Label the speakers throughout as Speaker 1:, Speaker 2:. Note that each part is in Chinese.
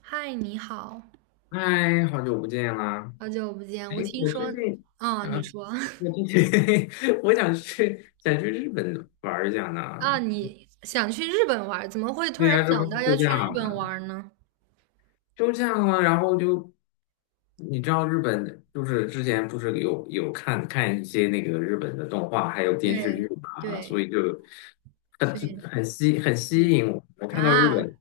Speaker 1: 嗨，你好，
Speaker 2: 嗨，好久不见啦！
Speaker 1: 好久不见。
Speaker 2: 哎，
Speaker 1: 我听
Speaker 2: 我最
Speaker 1: 说，
Speaker 2: 近，
Speaker 1: 啊，
Speaker 2: 啊，
Speaker 1: 你说
Speaker 2: 我最近 我想去日本玩一下呢。
Speaker 1: 啊，你想去日本玩儿，怎么会突
Speaker 2: 对
Speaker 1: 然
Speaker 2: 呀，这不
Speaker 1: 想
Speaker 2: 是
Speaker 1: 到要
Speaker 2: 休
Speaker 1: 去
Speaker 2: 假
Speaker 1: 日
Speaker 2: 了吗？
Speaker 1: 本玩儿呢？
Speaker 2: 休假了，然后就你知道日本就是之前不是有看一些那个日本的动画还有电视
Speaker 1: 对
Speaker 2: 剧嘛，所
Speaker 1: 对，
Speaker 2: 以就很
Speaker 1: 所以
Speaker 2: 很
Speaker 1: 对
Speaker 2: 吸引我。我看到日
Speaker 1: 啊，
Speaker 2: 本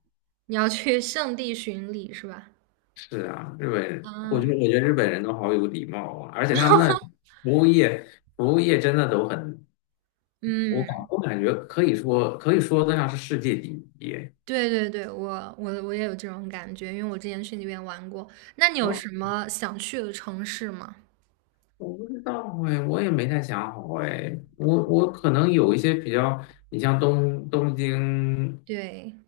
Speaker 1: 你要去圣地巡礼是吧？
Speaker 2: 是啊，日本，我觉得我
Speaker 1: 啊，
Speaker 2: 觉得日本人都好有礼貌啊，而且他们那服务业服务业真的都很。我感
Speaker 1: 嗯，
Speaker 2: 我感觉可以说得上是世界第一。
Speaker 1: 对对对，我也有这种感觉，因为我之前去那边玩过。那你有
Speaker 2: 哦，
Speaker 1: 什么想去的城市吗？
Speaker 2: 我不知道哎，我也没太想好哎。我可能有一些比较，你像东京，
Speaker 1: 对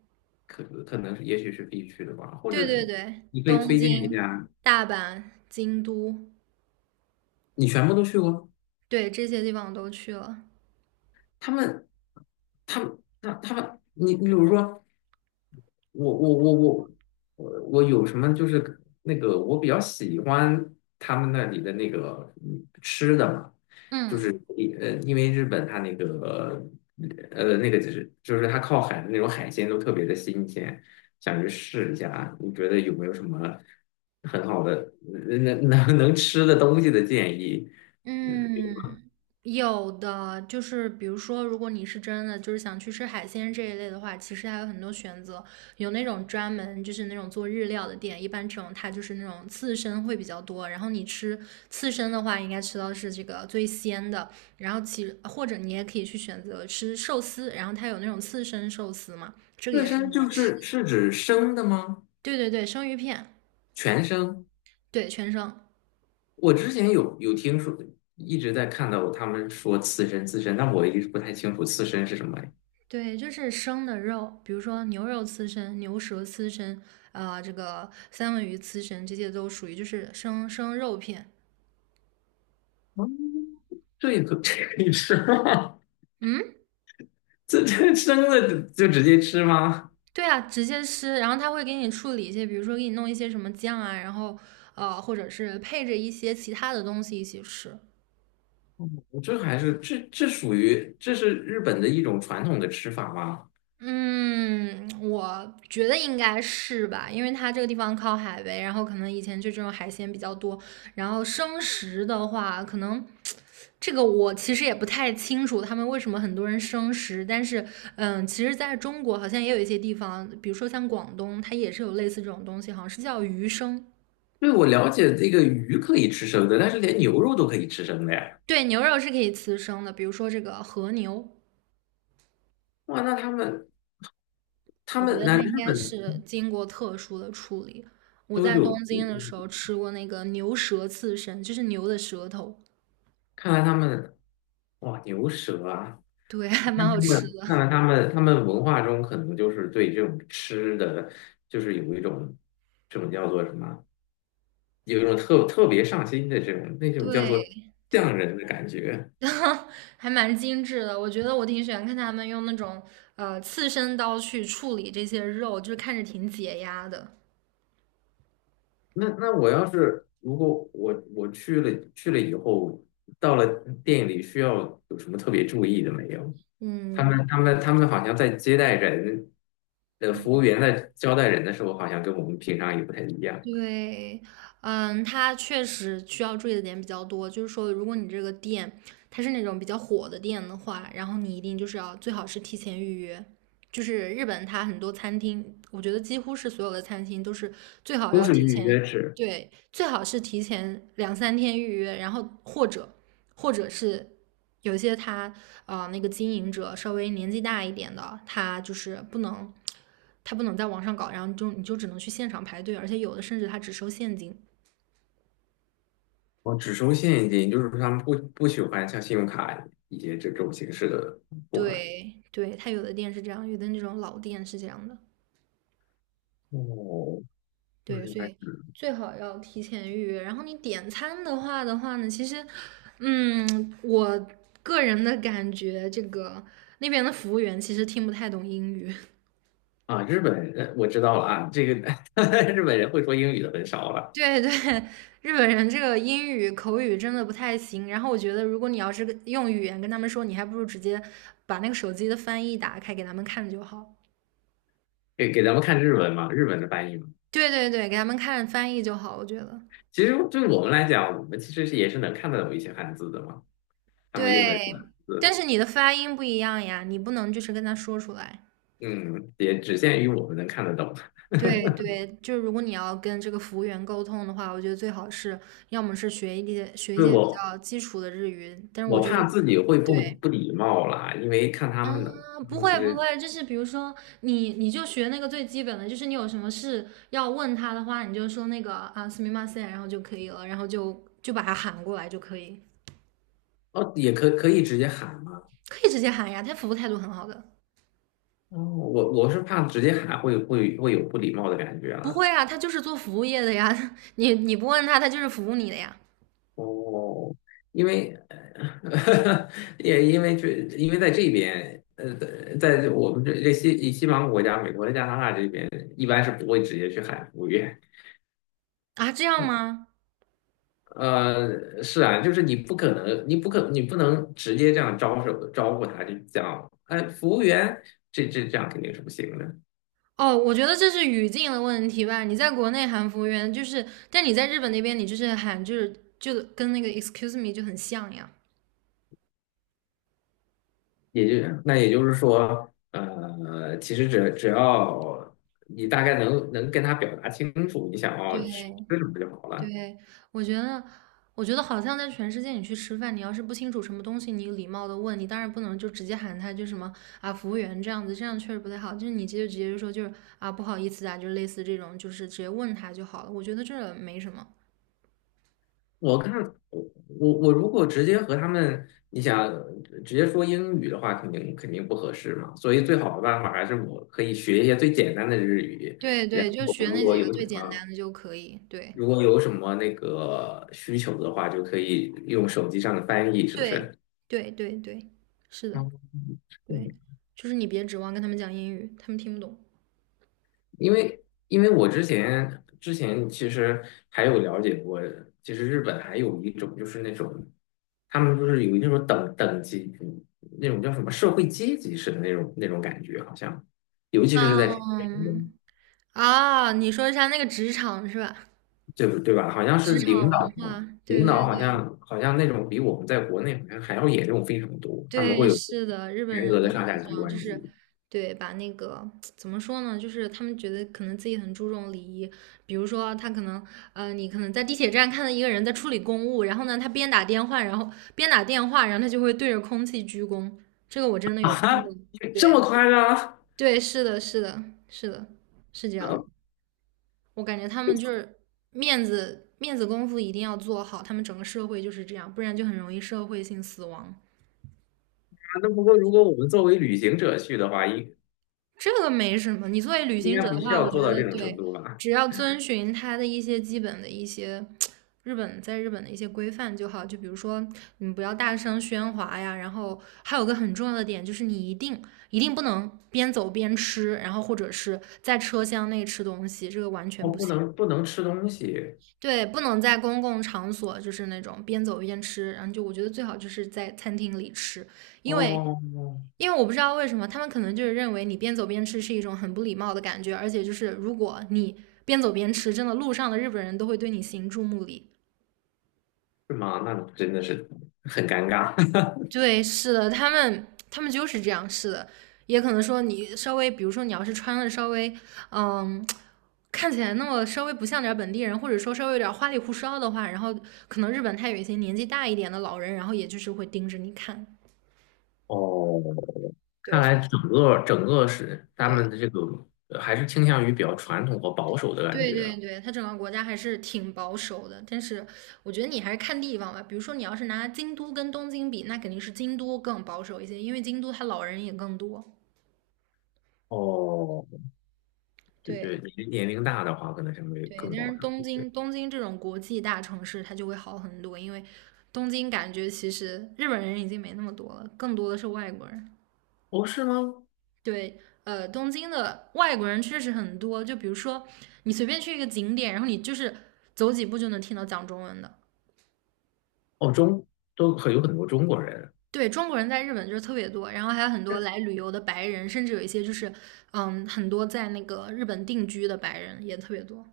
Speaker 2: 可能也许是必去的吧，或者
Speaker 1: 对对对，
Speaker 2: 你可以
Speaker 1: 东
Speaker 2: 推荐一
Speaker 1: 京、
Speaker 2: 下。
Speaker 1: 大阪、京都，
Speaker 2: 你全部都去过？
Speaker 1: 对，这些地方我都去了。
Speaker 2: 他们，他们，他们，你比如说，我我我我我有什么就是那个我比较喜欢他们那里的那个吃的嘛，就
Speaker 1: 嗯
Speaker 2: 是呃，因为日本它那个就是它靠海的那种海鲜都特别的新鲜，想去试一下啊，你觉得有没有什么很好的能吃的东西的建议？
Speaker 1: 嗯，有的就是比如说，如果你是真的就是想去吃海鲜这一类的话，其实还有很多选择，有那种专门就是那种做日料的店，一般这种它就是那种刺身会比较多，然后你吃刺身的话，应该吃到是这个最鲜的，然后其或者你也可以去选择吃寿司，然后它有那种刺身寿司嘛，这个
Speaker 2: 刺
Speaker 1: 也是
Speaker 2: 身
Speaker 1: 很好
Speaker 2: 就
Speaker 1: 吃
Speaker 2: 是
Speaker 1: 的。
Speaker 2: 是指生的吗？
Speaker 1: 对对对，生鱼片，
Speaker 2: 全生？
Speaker 1: 对，全生。
Speaker 2: 我之前有听说，一直在看到他们说刺身，但我一直不太清楚刺身是什么呀。
Speaker 1: 对，就是生的肉，比如说牛肉刺身、牛舌刺身，啊、这个三文鱼刺身，这些都属于就是生肉片。
Speaker 2: 哦 这也可以吃吗？
Speaker 1: 嗯，
Speaker 2: 这这生的就直接吃吗？
Speaker 1: 对啊，直接吃。然后他会给你处理一些，比如说给你弄一些什么酱啊，然后或者是配着一些其他的东西一起吃。
Speaker 2: 哦，这还是这属于这是日本的一种传统的吃法吗？
Speaker 1: 嗯，我觉得应该是吧，因为它这个地方靠海呗，然后可能以前就这种海鲜比较多，然后生食的话，可能这个我其实也不太清楚他们为什么很多人生食，但是嗯，其实在中国好像也有一些地方，比如说像广东，它也是有类似这种东西，好像是叫鱼生，
Speaker 2: 对，我了解这个鱼可以吃生的，但是连牛肉都可以吃生的呀。
Speaker 1: 对，牛肉是可以吃生的，比如说这个和牛。
Speaker 2: 哇，那他们他
Speaker 1: 我觉
Speaker 2: 们
Speaker 1: 得
Speaker 2: 那
Speaker 1: 它应
Speaker 2: 日
Speaker 1: 该
Speaker 2: 本
Speaker 1: 是经过特殊的处理。我
Speaker 2: 都
Speaker 1: 在东
Speaker 2: 有，
Speaker 1: 京的时候吃过那个牛舌刺身，就是牛的舌头，
Speaker 2: 看来他们哇牛舌啊。
Speaker 1: 对，还蛮
Speaker 2: 看
Speaker 1: 好
Speaker 2: 他
Speaker 1: 吃
Speaker 2: 们看
Speaker 1: 的。
Speaker 2: 来他们他们文化中可能就是对这种吃的，就是有一种这种叫做什么，有一种特别上心的这种那种叫
Speaker 1: 对
Speaker 2: 做
Speaker 1: 对，
Speaker 2: 匠人的感觉。
Speaker 1: 然后还蛮精致的。我觉得我挺喜欢看他们用那种刺身刀去处理这些肉，就是看着挺解压的。
Speaker 2: 那我要是如果我去了以后，到了店里需要有什么特别注意的没有？他
Speaker 1: 嗯，
Speaker 2: 们他们他们好像在接待人，呃，服务
Speaker 1: 嗯
Speaker 2: 员在招待人的时候，好像跟我们平常也不太一样，
Speaker 1: 对，嗯，它确实需要注意的点比较多。就是说，如果你这个店它是那种比较火的店的话，然后你一定就是要最好是提前预约。就是日本它很多餐厅，我觉得几乎是所有的餐厅都是最好
Speaker 2: 都
Speaker 1: 要
Speaker 2: 是
Speaker 1: 提
Speaker 2: 预
Speaker 1: 前，
Speaker 2: 约制。
Speaker 1: 对，最好是提前两三天预约，然后或者是有些那个经营者稍微年纪大一点的，他就是不能，他不能在网上搞，然后就你就只能去现场排队，而且有的甚至他只收现金。
Speaker 2: 我只收现金，就是说他们不喜欢像信用卡以及这种形式的付款。
Speaker 1: 对对，他有的店是这样，有的那种老店是这样的。
Speaker 2: 哦，那
Speaker 1: 对，
Speaker 2: 明
Speaker 1: 所
Speaker 2: 白
Speaker 1: 以最好要提前预约。然后你点餐的话呢，其实，嗯，我个人的感觉，这个那边的服务员其实听不太懂英语。
Speaker 2: 啊，日本人我知道了啊，这个 日本人会说英语的很少了。
Speaker 1: 对 对，日本人这个英语口语真的不太行。然后我觉得，如果你要是跟用语言跟他们说，你还不如直接把那个手机的翻译打开给他们看就好。
Speaker 2: 给给咱们看日文嘛，日文的翻译嘛。
Speaker 1: 对对对，给他们看翻译就好，我觉得。
Speaker 2: 其实对我们来讲，我们其实是也是能看得懂一些汉字的嘛，他们用的日本
Speaker 1: 对，但
Speaker 2: 字，
Speaker 1: 是你的发音不一样呀，你不能就是跟他说出来。
Speaker 2: 嗯，也只限于我们能看得懂。
Speaker 1: 对对，就是如果你要跟这个服务员沟通的话，我觉得最好是要么是学一
Speaker 2: 对
Speaker 1: 些比
Speaker 2: 我，
Speaker 1: 较基础的日语，但是我
Speaker 2: 我
Speaker 1: 觉得
Speaker 2: 怕自己会
Speaker 1: 对。
Speaker 2: 不礼貌啦，因为看他
Speaker 1: 啊，
Speaker 2: 们的，
Speaker 1: 不
Speaker 2: 其
Speaker 1: 会不
Speaker 2: 实
Speaker 1: 会，就是比如说你就学那个最基本的，就是你有什么事要问他的话，你就说那个啊すみません，然后就可以了，然后就把他喊过来就可以，
Speaker 2: 哦，也可以直接喊嘛。
Speaker 1: 可以直接喊呀，他服务态度很好的。
Speaker 2: 哦，我我是怕直接喊会有不礼貌的感觉
Speaker 1: 不
Speaker 2: 了。
Speaker 1: 会啊，他就是做服务业的呀，你不问他，他就是服务你的呀。
Speaker 2: 哦，因为呃 也因为这因为在这边呃，在我们这西方国家，美国的加拿大这边一般是不会直接去喊服务员。
Speaker 1: 啊，这样吗？
Speaker 2: 呃，是啊，就是你不可能，你不能直接这样招手招呼他，就讲，哎，服务员，这样肯定是不行的。
Speaker 1: 哦，我觉得这是语境的问题吧。你在国内喊服务员就是，但你在日本那边，你就是喊就跟那个 excuse me 就很像呀。
Speaker 2: 也就是说，呃，其实只要你大概能跟他表达清楚你想要吃
Speaker 1: 对
Speaker 2: 吃什么就好了。
Speaker 1: 对，我觉得，我觉得好像在全世界，你去吃饭，你要是不清楚什么东西，你礼貌的问，你当然不能就直接喊他就什么啊服务员这样子，这样确实不太好。就是你直接就说就是啊不好意思啊，就类似这种，就是直接问他就好了。我觉得这没什么。
Speaker 2: 我看我我如果直接和他们，你想直接说英语的话，肯定不合适嘛。所以最好的办法还是我可以学一些最简单的日语，
Speaker 1: 对
Speaker 2: 然
Speaker 1: 对，就
Speaker 2: 后
Speaker 1: 学那几个最简单的就可以。对
Speaker 2: 如果有什么那个需求的话，就可以用手机上的翻译，是不
Speaker 1: 对
Speaker 2: 是？
Speaker 1: 对对对，是的，对，
Speaker 2: 嗯，
Speaker 1: 就是你别指望跟他们讲英语，他们听不懂。
Speaker 2: 因为我之前其实还有了解过，其实日本还有一种就是那种，他们就是有那种等级，那种叫什么社会阶级式的那种感觉，好像，尤其是在
Speaker 1: 嗯啊，你说一下那个职场是吧？
Speaker 2: 就是对吧？好像是
Speaker 1: 职场
Speaker 2: 领
Speaker 1: 文
Speaker 2: 导
Speaker 1: 化，对对
Speaker 2: 好
Speaker 1: 对
Speaker 2: 像那种比我们在国内好像还要严重非常多，他们
Speaker 1: 对，
Speaker 2: 会有
Speaker 1: 是的，日本
Speaker 2: 严
Speaker 1: 人
Speaker 2: 格的
Speaker 1: 他
Speaker 2: 上
Speaker 1: 们
Speaker 2: 下
Speaker 1: 是这
Speaker 2: 级
Speaker 1: 样，就
Speaker 2: 关
Speaker 1: 是
Speaker 2: 系
Speaker 1: 对把那个怎么说呢，就是他们觉得可能自己很注重礼仪，比如说他可能你可能在地铁站看到一个人在处理公务，然后呢，他边打电话，然后边打电话，然后他就会对着空气鞠躬，这个我真的有看
Speaker 2: 啊，
Speaker 1: 过，
Speaker 2: 这么
Speaker 1: 对
Speaker 2: 夸张？
Speaker 1: 对，是的，是的，是的，是这样的，
Speaker 2: 呃，
Speaker 1: 我感觉他们就是面子功夫一定要做好，他们整个社会就是这样，不然就很容易社会性死亡。
Speaker 2: 那不过如果我们作为旅行者去的话，
Speaker 1: 这个没什么。你作为旅
Speaker 2: 应
Speaker 1: 行者
Speaker 2: 该不
Speaker 1: 的
Speaker 2: 需
Speaker 1: 话，
Speaker 2: 要
Speaker 1: 我觉
Speaker 2: 做到
Speaker 1: 得
Speaker 2: 这种程
Speaker 1: 对，
Speaker 2: 度吧？
Speaker 1: 只要遵循它的一些基本的一些在日本的一些规范就好。就比如说，你不要大声喧哗呀。然后还有个很重要的点就是，你一定不能边走边吃，然后或者是在车厢内吃东西，这个完全
Speaker 2: 哦，
Speaker 1: 不行。
Speaker 2: 不能吃东西
Speaker 1: 对，不能在公共场所就是那种边走边吃，然后就我觉得最好就是在餐厅里吃，因为
Speaker 2: 哦，
Speaker 1: 我不知道为什么，他们可能就是认为你边走边吃是一种很不礼貌的感觉，而且就是如果你边走边吃，真的路上的日本人都会对你行注目礼。
Speaker 2: 是吗？那真的是很尴尬
Speaker 1: 对，是的，他们就是这样，是的。也可能说你稍微，比如说你要是穿的稍微，嗯，看起来那么稍微不像点本地人，或者说稍微有点花里胡哨的话，然后可能日本他有一些年纪大一点的老人，然后也就是会盯着你看。
Speaker 2: 哦。
Speaker 1: 对
Speaker 2: 看来整个是他们
Speaker 1: 对，
Speaker 2: 的这个呃还是倾向于比较传统和保守的感
Speaker 1: 对
Speaker 2: 觉啊
Speaker 1: 对对，它整个国家还是挺保守的，但是我觉得你还是看地方吧。比如说，你要是拿京都跟东京比，那肯定是京都更保守一些，因为京都它老人也更多。
Speaker 2: 哦，对
Speaker 1: 对
Speaker 2: 对，年龄大的话，可能相对
Speaker 1: 对，
Speaker 2: 更
Speaker 1: 但
Speaker 2: 保
Speaker 1: 是
Speaker 2: 守。对，
Speaker 1: 东京这种国际大城市，它就会好很多，因为东京感觉其实日本人已经没那么多了，更多的是外国人。
Speaker 2: 哦，是吗？
Speaker 1: 对，呃，东京的外国人确实很多，就比如说你随便去一个景点，然后你就是走几步就能听到讲中文的。
Speaker 2: 哦，中都很有很多中国人，
Speaker 1: 对，中国人在日本就是特别多，然后还有很多来旅游的白人，甚至有一些就是，嗯，很多在那个日本定居的白人也特别多。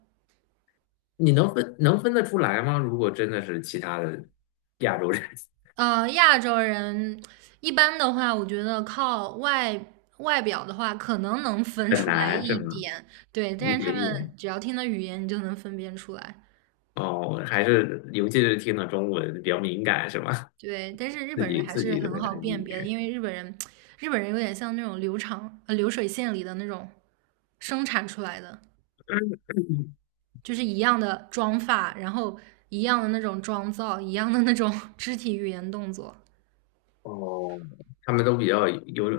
Speaker 2: 你能分得出来吗？如果真的是其他的亚洲人，
Speaker 1: 呃，亚洲人一般的话，我觉得靠外表的话，可能能 分
Speaker 2: 很
Speaker 1: 出来
Speaker 2: 难是
Speaker 1: 一
Speaker 2: 吗？
Speaker 1: 点，对，
Speaker 2: 一
Speaker 1: 但是他
Speaker 2: 点
Speaker 1: 们
Speaker 2: 点。
Speaker 1: 只要听的语言，你就能分辨出来。
Speaker 2: 哦，还是尤其是听了中文比较敏感是吗？
Speaker 1: 对，但是 日
Speaker 2: 自
Speaker 1: 本人
Speaker 2: 己
Speaker 1: 还
Speaker 2: 自
Speaker 1: 是
Speaker 2: 己的
Speaker 1: 很
Speaker 2: 会难
Speaker 1: 好
Speaker 2: 理
Speaker 1: 辨别的，
Speaker 2: 解。
Speaker 1: 因为日本人，日本人有点像那种流水线里的那种生产出来的。
Speaker 2: 嗯
Speaker 1: 就是一样的妆发，然后一样的那种妆造，一样的那种 肢体语言动作
Speaker 2: 哦，他们都比较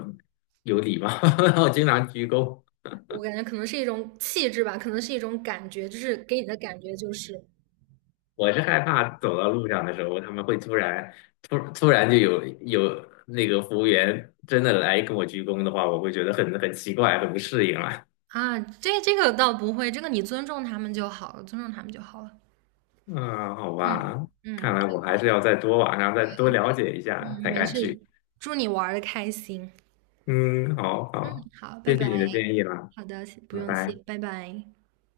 Speaker 2: 有礼貌，我经常鞠躬。
Speaker 1: 我感觉可能是一种气质吧，可能是一种感觉，就是给你的感觉就是
Speaker 2: 我是害怕走到路上的时候，他们会突然就有那个服务员真的来跟我鞠躬的话，我会觉得很奇怪，很不适应了。
Speaker 1: 啊。这个倒不会，这个你尊重他们就好了，尊重他们就好了。
Speaker 2: 嗯，好
Speaker 1: 嗯
Speaker 2: 吧，看
Speaker 1: 嗯
Speaker 2: 来我还是要再多网上再多了解一下
Speaker 1: 嗯，
Speaker 2: 才
Speaker 1: 没
Speaker 2: 敢
Speaker 1: 事，
Speaker 2: 去。
Speaker 1: 祝你玩的开心。
Speaker 2: 嗯，好好，
Speaker 1: 好，拜
Speaker 2: 谢谢
Speaker 1: 拜。
Speaker 2: 你的建议啦，
Speaker 1: 好的，不
Speaker 2: 拜
Speaker 1: 用
Speaker 2: 拜。
Speaker 1: 谢，拜拜。